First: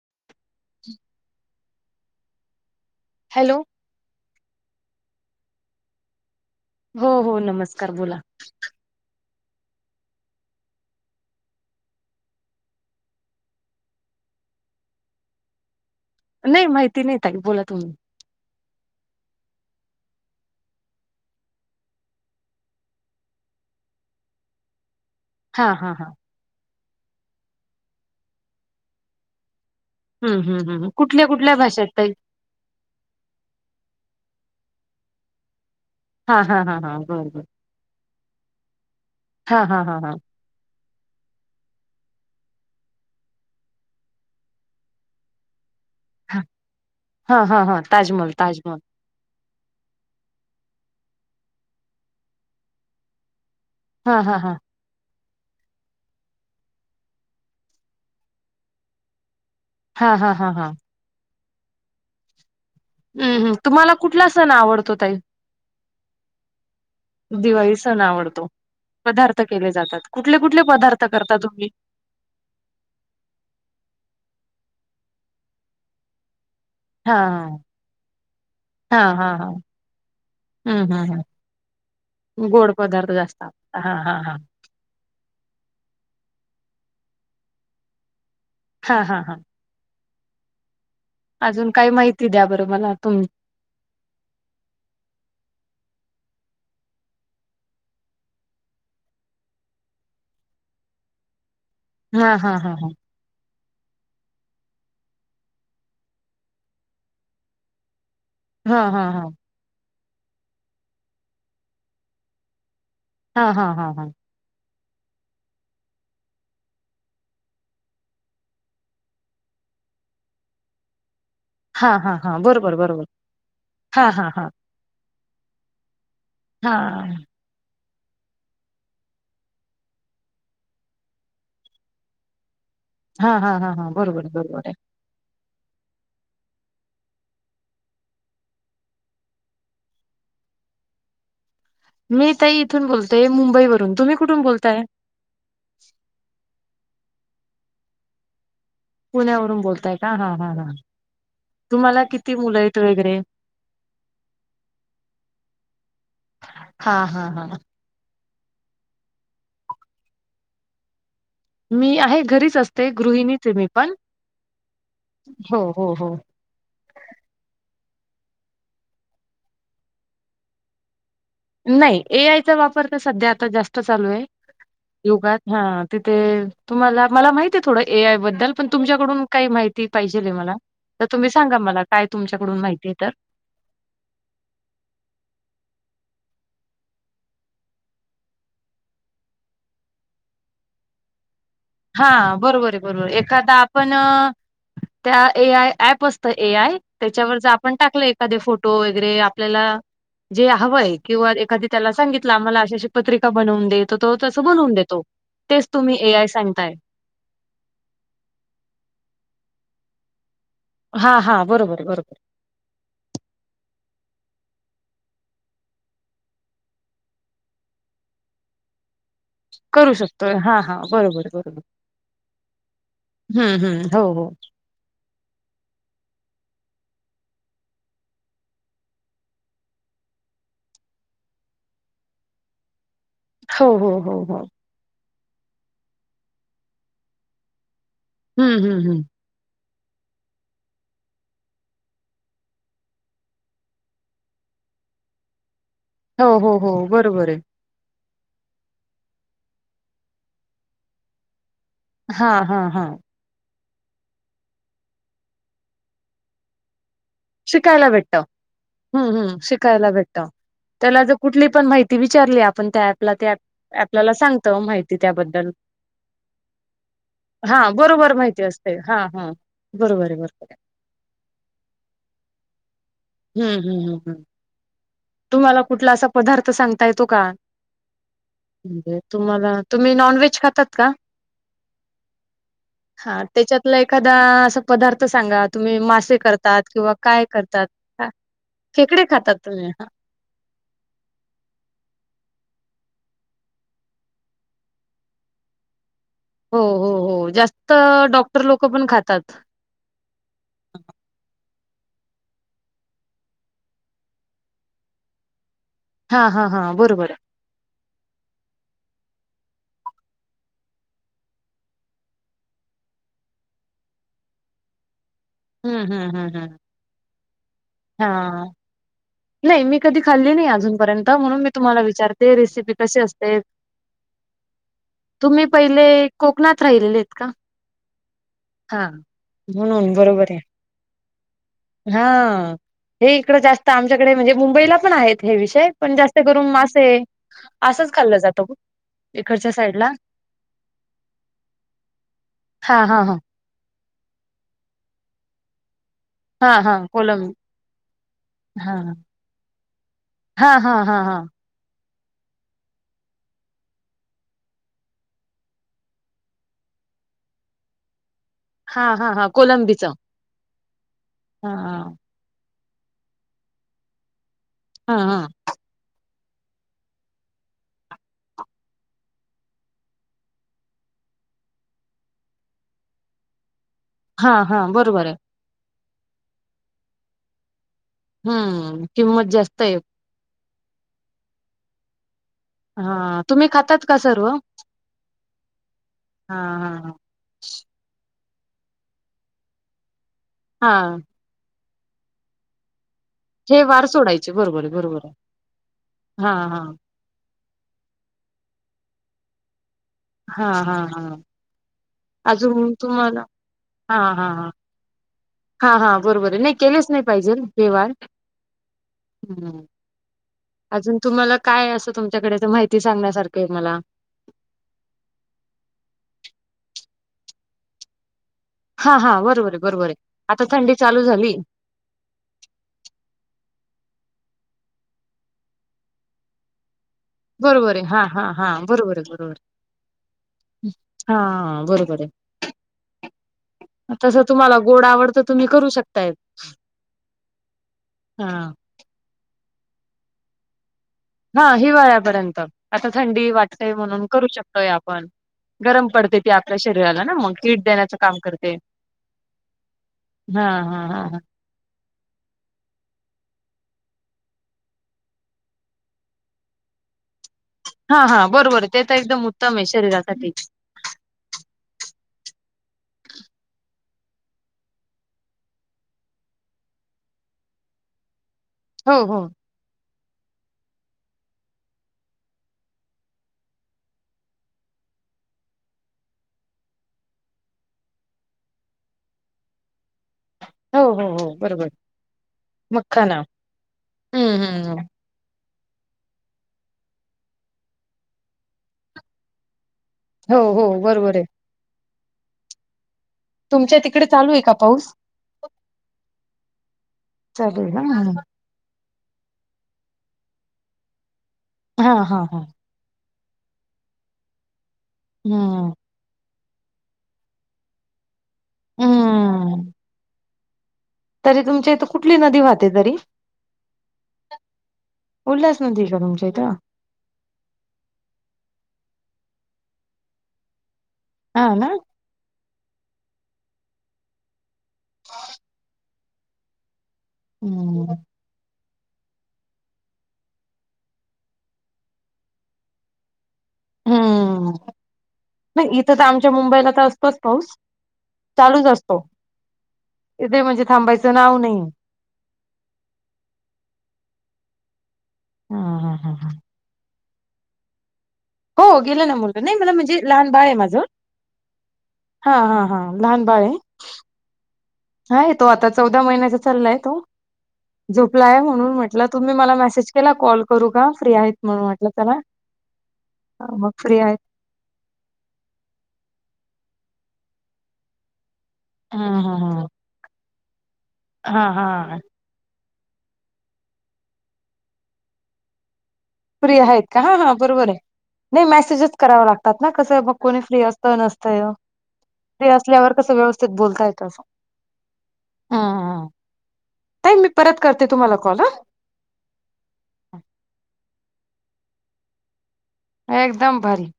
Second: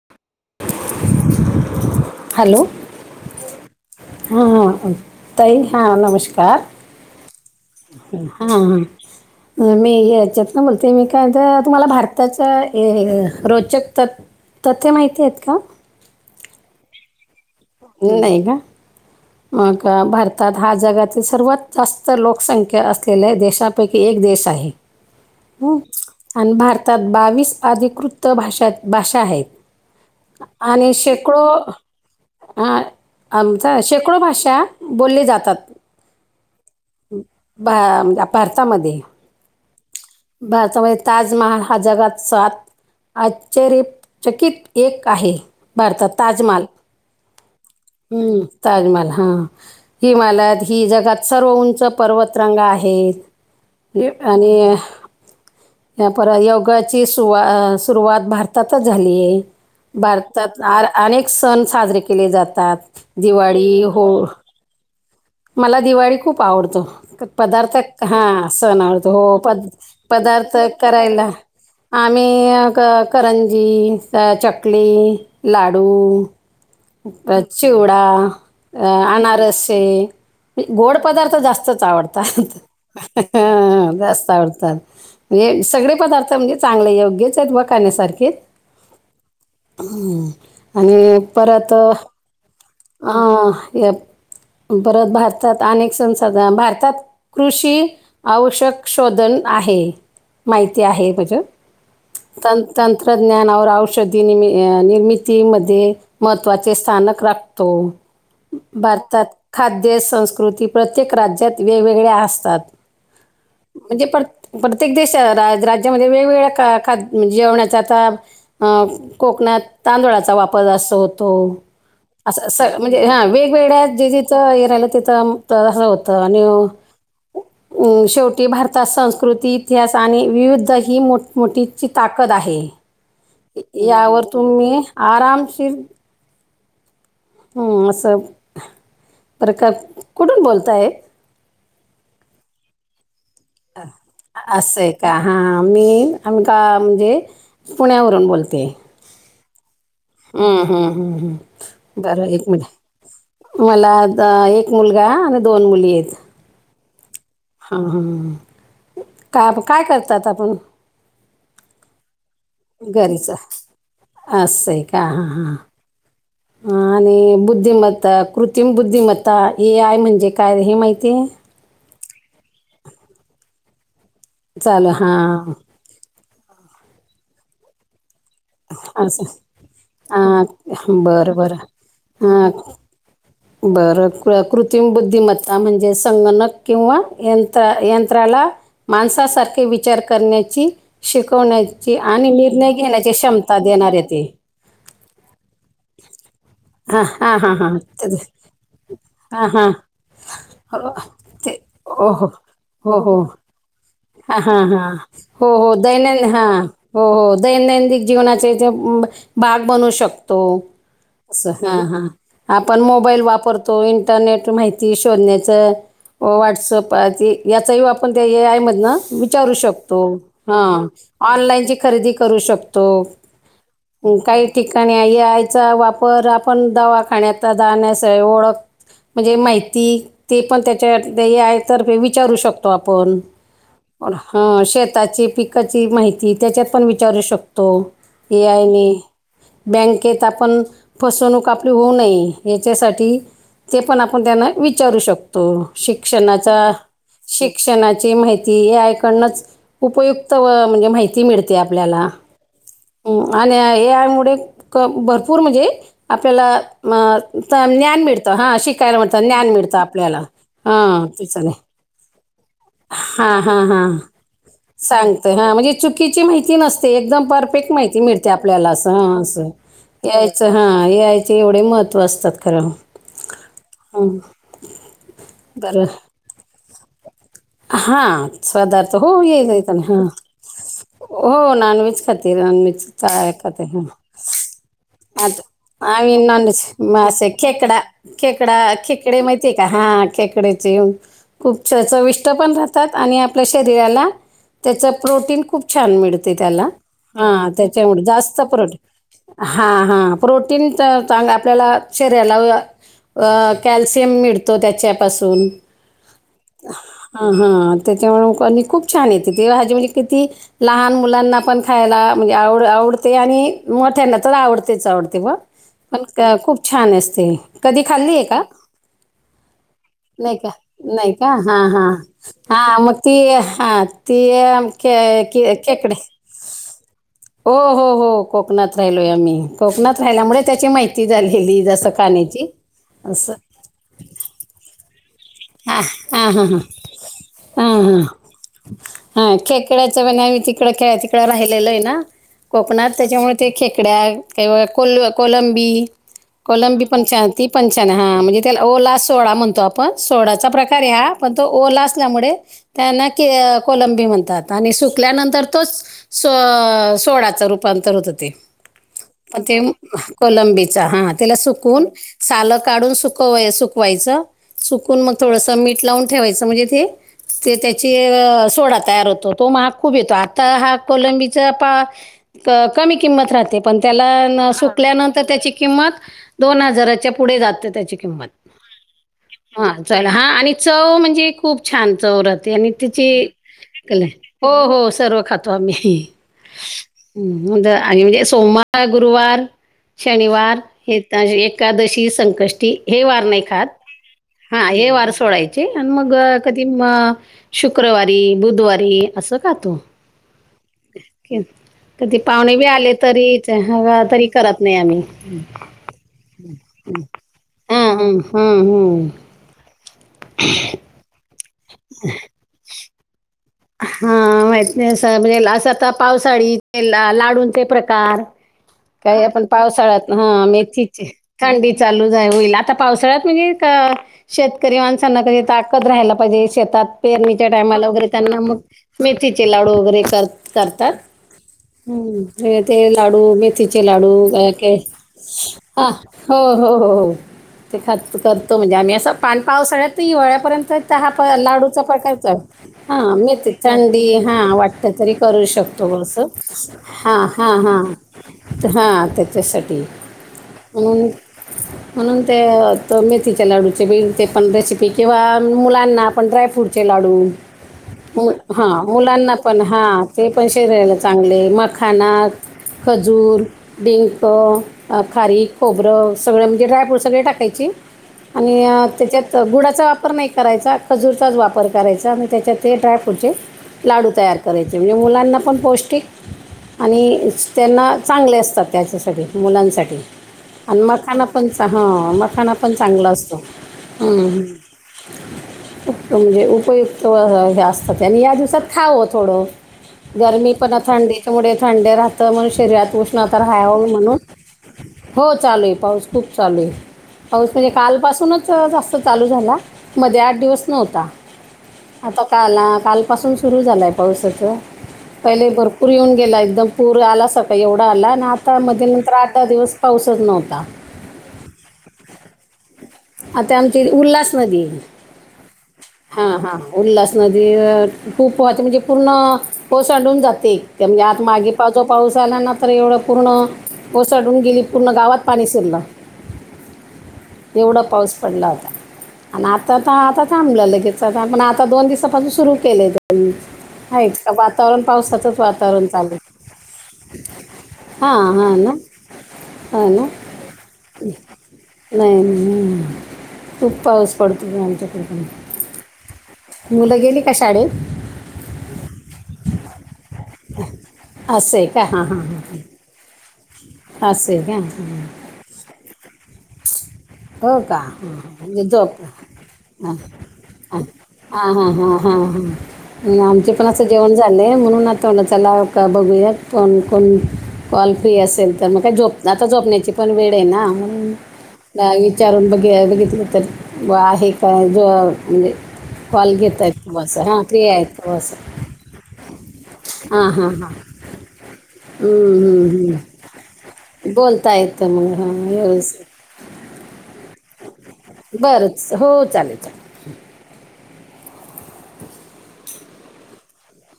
[inaudible] Hello! Hello! हा ह तई हा नमस्कार. हो हो नमस्कार बोला. हा हां मी याच्यात ना बोलते मी काय तर तुम्हाला भारताचा रोचक तत् तथ्य माहिती आहेत का? नाही माहिती नाही तई बोला तुम्ही. नाही का. मग भारतात हा जगातील सर्वात जास्त लोकसंख्या असलेल्या आहे देशात. पैकी एक देश आहे. हा हा हा आणि भारतात बावीस अधिकृत भाष भाषा आहेत. हम् हम् हम कुठल्या कुठल्या भाषेतही हा आमचा शेकडो भाषा बोलली जातात. हा हा हा हा बर बर म्हणज भारतामध्ये हा हा हा हा भारतामध्ये ताजमहल हा जगात स्वात आज रचकित एक आहे भारतात हा ताजमहल हा हा हा. हम्म ताजमहल हा. हिमालयात ही जगात सर्व उंच पर्वतरंग आहेत. हा हा आणि. हा त्या पर योगाची सुवा सुरुवात भारतातच झाली आहे. हा हा हा भारतात हा अनेक सण साजरे केले जातात. हम्म हम दिवाळी, तुम्हाला हो कुठला सण आवडतो ताई. मला दिवाळी खूप आवडतो दिवाळी पदार्थ सण हा आवडतो सण आवडतो हो पदार्थ प केले जातात कुठले पदार्थ कुठले पदार्थ करायला. करता तुम्ही आमही करंजी चकली. लाडू हा चिवडा हा हा हा अनारसे. हम्म गोड हम्म पदार्थ जास्तच आवडतात हम्म गोड पदार्थ जास्त आवडतात हा हा जास्त हा आवडत. असतात म्हणजे सगळे पदार्थ म्हणजे चांगले योग्यच आहेत ब काण्यासारखे हा हा हा अंहंहं आणि अजून काय माहिती द्या बरं मला तुम अअ हे परत भारतात अनेक संणसाध भारतात कृषी आवश्यक शोधन आहे माहिती आहे मझ हा हा तं हा हा तंत त्रज्ञानवर औषधी निम निर्मितीमध्ये महत्त्वाचे स्थानक राख तो. हा हा भारतात हा खाद्य संस्कृती प्रत्येक राज्यात वेगवेगळ्या असतात हां हां हां म्हणजे हां प्र प्रत्येक देश राज राज्यामध्ये वेगवेगळ्या खा खाद म्हणजे जेवणाचा आता अं कोकणात तांदूळाचा वापर जास्त होतो. हां हां हां अस स बरोबर बरोबर म्हणजे हा वेगवेगळ्या हां जे हां हां जिथं हे राहिलं तिथं तं होत तं आणिवं हां अम्म शेवटी भारतात संस्कृती इतिहास आणि विविध ही मोठमोठीची ताकद आहे. हां हां हां हां यावर बरोबर बरोबर आहे. तुम्ही आरामशीर हम्म असं प्रकार कुठून बोलताये? मी ताई इथून बोलते मुं आ असय का हां मी आमकां म्हणजे पुण्यावरून बोलते. पुण्यावरून बोलताय का हां हां हम्म हां हूं हूं हूं तुम्हाला बरं किती एक मुलं मिनट आहेत थांब वगैरे? मला आता एक मुलगा आणं दोन मुली येत. हा हा हा अअ हा हा का काय करतात आपण मी आहे घरीच असते घरीच गृहिणीच मी पण असं [inaudible] हो हो हो अ आणि बुद्धिमत्ता कृतिम बुद्धिमत्ता ए आय म्हणजे काय हे माहितीये? नाही ए आयचा वापर तर सध्या आता जास्त चालूय चालू युगात हां हा तिथे तुम्हाला मला माहिती आहे थोडं ए आय बद्दल पण असं तुमच्याकडून काही माहिती पाहिजेल ये हां मला तर तुम्ही बरं बरं सांगा मला काय हां तुमच्याकडून माहिती ये तर बरं क कृत्रिम बुद्धिमत्ता म्हणजे संगणक किंवा यंत्र यंत्राला माणसासारखे विचार करण्याची शिकवण्या ची आणि हा निर्णय बरोबर आहे बरोबर घेण्याची आहे. एखादा क्षमता आपण देणार ये ते अ, त्या ए आय ऍप असत ए आय हां हां त्याच्यावर जर हां आपण हां टाकले ते एखादे फोट टो वगैरे हां आपल्याला हां जे हो हवंय किंवा ते एखादी त्याला हो हो सांगितलं आम्हाला अशी अशी हो हो पत्रिका बनवून दे तो हा तसं हा बनवून हा देतो. हो तेच हो तुम्ही ए आय दैनंद हा सांगताय. हो हो दैनंदिक जीवनाचे याच भाग बनू शकतो. हां, हां. असं हा बरोबर, हा बरोबर. आपण मोबाईल वापरतो इंटरनेट माहिती शोधण्याच व्हॉट्सअपाचे याचाही आपण ते ए आय मधनं वि चारू करू शकतो. शकतोय. हा हां, हां. बरोबर, ऑनलाईन ची खरेदी करू शकतो. हा हा हो अं, हो काही ठिकाणी आहे ए‌ आय वापर आपण दवाखान्याता जाण्यास ओळख म्हणजे माहिती ते पण त्याच्या ए आय तर विचारू शकतो आपण हो, हो, पर हो, हो. ह शेताची पिक पिकाची माहिती त्याच्यात पण विचारू शकतो ए हं, आय हं, नी हं. बँकेत आपण फसवणूक आपली होऊ नये. या यासाठी ते पण आपण त्यांना विचारू शकतो हो, हो, शिक्षणाचा हो. बरोबर शिक आहे. शिक्षणाची माहिती ऐकडनच उपयुक्त म्हणजे माहिती ती मिळते आपल्याला हां, हां, हां. आणि यामुळे क भरपूर म्हणजे आपल्याला शिकायला ज्ञान भेटतं. मिळतं हा शिकायला हं, मिळतं हं. ज्ञान मिळतं शिकायला आपल्याला भेटतं. त्याला हां जर कुठली त्याच्याने पण माहिती विचारली आपण त्या पला हां हां हां त्याल्याला सांगतो माहिती त्याबद्दल सांगते हा म्हणजे चुकीची माहिती नसते एकदम हा परफेक्ट माहिती बरोबर मिळते आपल्याला असते अस हा हां. हा बरोबर आहे बरोबर आहे. ए आय चे एवढे महत्त्व असतात खरं. हम्म -हम् -हम् हं, -हम् तुम्हाला कुठला असा पदार्थ सांगता येतो का? हा [inaudible] सादारथ म्हणजे हो तुम्हाला येतो ना तुम्ही हा. नॉनव्हेज खातात का हो नॉन व्हेज खाते नॉन व्हेज हा [unintelligible] खात त्याच्यातला ह एखादा असा पदार्थ सांगा तुम्ही आता आ [unintelligible] मासे न करतात किंवा काय मे करतात खेकडा हा खेकडा खेकडे माहितीय का हा खेकडे. [unintelligible] पण राहतात आणि आपल्या शरीराला त्याच प्रोटीन खूप. छान मिळते हो त्याला हो हो ह जास्त त्याच्यामुळे जास्त डॉक्टर लोक प्रोटीन पण खातात हां हां प्रोटीन तर चांगलं [inaudible] आपल्याला शरीराला अ कॅल्शियम मिळत त्याच्यापासून हा -हा- हा बरोबर आहे. हां त्याच्यामु [unintelligible] आणि खूप छान येते ते्हा हजे म्हणजे किती? लहान मुलांना पण खायला म्हणजे आवड आवडते आणि मोठ्यांना तर आवडतेच आवडते. आहे हम्म पण हम्म हम्म हम्म खूप छान असते कधी खाल्लीय हा का? नाही मी कधी खल्ली नाही अजूनपर्यंत म्हणून मी तुम्हाला विचार हा मग ती हा ती तुम्ही पहिले केकडे. कोकणात राहिलेले आहेत का? हो हो हो कोकणात हा. राहिलोय आम्ही म्हणून कोकणात बरोबर आहे राहिल्यामुळे त्याची माहिती झालेली जस खाण्याची. हा. हे असं इकडं जास्त आमच्याकडे म्हणजे मुंबईला पण आहेत. हे विषय हां पण जास्त हां हां करून हां. मासे असंच खल्लं जातं ग. हा खेकड्याच आम्ही तिकड खेळ तिकडं राहिलेलो आहे ना हा कोकणात हा हा त्याच्यामुळे ते खेकड्या काही ब कोल कोलंबी हा हा कोलंबी कोलम पंचातीी पंचात हा म्हणजे त्याला हा ओला सोळा म्हणतो आपण सोडाचा प्रकार हा पण तो ओला असल्यामुळे त्यांना के कोलंबी म्हणतात आणि सुकल्यानंतर तोच स सोळााचं रूपांतर होत ते हा हा हा मग ते कोलंबीच हा कोलंबीचा हा त्याला सुकून हा सालं काढून सुक सुकवायचं सुकून मग हा थोडसं मीठ लावून ठेवायचं म्हणजे [unintelligible] ते त्याची सोडा तयार होतो तो महा खूप येतो आता हा कोलंबीचा पा कमी किंमत राहते. पण हा त्याला हा बरोबर आहे. सुकल्यानंतर त्याची किंमत दोन हजाराच्या पुढे जात त्याची किंमत हम किमत जास्त आहेत. चल हां आणि चव म्हणजे खूप छान चवरथ. आणि हा तिची तुम्ही खातात का सर्व? हो हो सर्व खातो आम्ही हा हा म्हणजे सोमवार गुरुवार शनिवार हा हे एक. एकादशी संकष्टी हे व हे वार सोडायचं. हा हे वार सोडायचे आणि मग हा हा कधी म शुक्रवारी बुधवारी असं खातो. हा हा. हा कधी पाहुणे बी अजून आले तुम्हाला तरीच ह हा हा तरी हा करत नाही आम्ही हा हा बरोबर आहे नाही केलेच नाही पाहिजे व्यवहार हं हं हं हं. ह्. अजून तुम्हाला काय असं तुमच्याकडे तर माहिती सांगण्यासारखं मला हा माहती नाही म्हणजे असं आता पावसाळी लाडूंचे प्रकार हा हा काही आपण बरोबर आहे बरोबर आहे. पावसाळ्यात आता हा थंडी चालू मेथीचे झाली थंडी चालूच आहे होईल आता पावसाळ्यात म्हणजे शेतकरी माणसांना कधी ताकद राहायला पाहिजे शेतात. पेरणीच्या बरोबर आहे टायमाला हा वगैरे हा त्यांना हा मग बरोबर आहे बरोबर आहे. मेथीचे लाडू वगैरे कर करतात. हा बरोबर आहे. हम्म ते लाडू. तिचे तसं लाडू तुम्हाला काक गोड आवडतं तुम्ही करू हा शकताय हो हो हो हो. ते ख हा करतो म्हणजे आम्ही असं पाण पावसाळ्यात हिवाळ्यापर्यंत तर हा प लाडूचा प्रकारच हिवाळ्यापर्यंत आता हा थंडी मेथी वाटतेय म्हणून चथांडी करू हा शकतोय वाटत आपण तरी करू गरम शकतो पडते असं ती आपल्या शरीराला ना हा मग हा कीट हां. देण्याचं काम करते. हां त्याच्यासाठी हा हा हा म्हणून हा म्हणून ते मेथीच्या लाडूचे बिल ते पण रेसिपी किंवा मुलांना आपण ड्रायफ्रूट हा हा बरोबर ते तर एकदम मुला उत्तम पण आहे ह शरीरासाठी. पण शिरायला चांगले मखाना खजूर डिंक खारी खोबरं सगळं म्हणजे ड्राय फ्रूट सगळे टाकायची. आणि हो हो त्याच्यात गुडाचा वाप. वापर नाही करायचा खजूरचाच वापर करायचा आणि त्याच्यात ते ड्रॅफ होचे. लाडू तयार करायचे म्हणजे मुलांना पण पौष्टिक आणि त्यांना चांगले असतात त्याच्यासाठी मुलांसाठी आणि हो हो मखाना हो पण बरोबर हा मखाना पण चांगला मखाना असतो हम्म हम्म्. हम्म. हम्म. [unintelligible] म्हणजे उपयुक्त असतात ते आणि या दिवसात खावं थोडं. हो गरमी हो पण बरोबर आहे थंडीच्या मु थंडे राहत म्हण शरीरात उष्णता हाय तुमच्या होल तिकडे म्हणून चालू आहे का पाऊस? हो चालेल पाऊस खूप चालेू आहे पाऊस चालू म्हणजे आहे ना. कालपसूनच जा चालू झा मध्ये आठ दिवस नव्हता हा हा आता हा का का? पासून सुरू झालं आहे पावसाचं पहिले हम्म भरपूर येऊन गेला एकदम. पूर आला सकाळी एवढा आला आणि आता मध नंतर आठ दहा हम्म दिवस पाऊसच नव्हता. तरी तुमच्या इथं कुठली नदी वाहते तरी आता आमची उल्हास नदी आहे उल्हास नदी का हा तुमच्या इथं? हा. उल्हास नदी खूपहते म्हणजे पूर्ण पोसांडून जाते ते म्हणजे आता मागे हा ना पावचो पाऊस आला ना तर एवढं पूर्ण ओसाडून गेली पूर्ण गावात पाणी शिरलं. एवढा हम्म पाऊस पडला होता. आणि आता तर आता थांबलं लगेच पण आता दोन दिवसापासून सुरु केले. ह का हम्म वातावरण पावसाातच नाही वातावरण इथं तर चालू. आमच्या मुंबईला तर असतोच पाऊस हा हा चालूच ना. असतो हां ना इथे म्हणजे थांबायचं नाव नाही. नाही खूप पाऊस पडतो आमच्याकडे ह हा हा हा. मुलं गेली का शाळेत हो गेला ना मुलगा नाही मला म्हणजे लहान बाळ आहे माझं असं आहे का हा हां हां. लहान बाळ आहे. अस असे का? हय तो आता चौदा महिन्याचा चाललाय तो हो का हां हां. झोपलाय म्हणजे म्हणून झोप म्हटलं तुम्ही मला मेसेज केला कॉल करू का फ्री आहे. हा हा हां हां हा आमचे पण मग असं फ्री जेवण. आहेत ले म्हणून आ तवडचालाव का बघूयात कोण कोण कॉल फ्री असेल. तर मग काय हा झोप हा आता झोपण्याची पण वेळ आहे ना हा हा म्हणूना. हा विचारून बघ बघितलं तर व आहे काय ज म्हणजे कॉल फ्री घेत आहेत का हा असं हां फ्री बरोबर आहे आहेत असं नाही मेसेजेस कराव लागतात ना कसं हां कोणी हां फ्री हां अस. हं, त हं, असल्यावर कस हं. व्यव बोलता येत अस बोलता येतं मग हां हम्म व्यवस्थित नाही मी परत करते तुम्हाला कॉल ह बरं हो चालेल चालेल एकदम भरी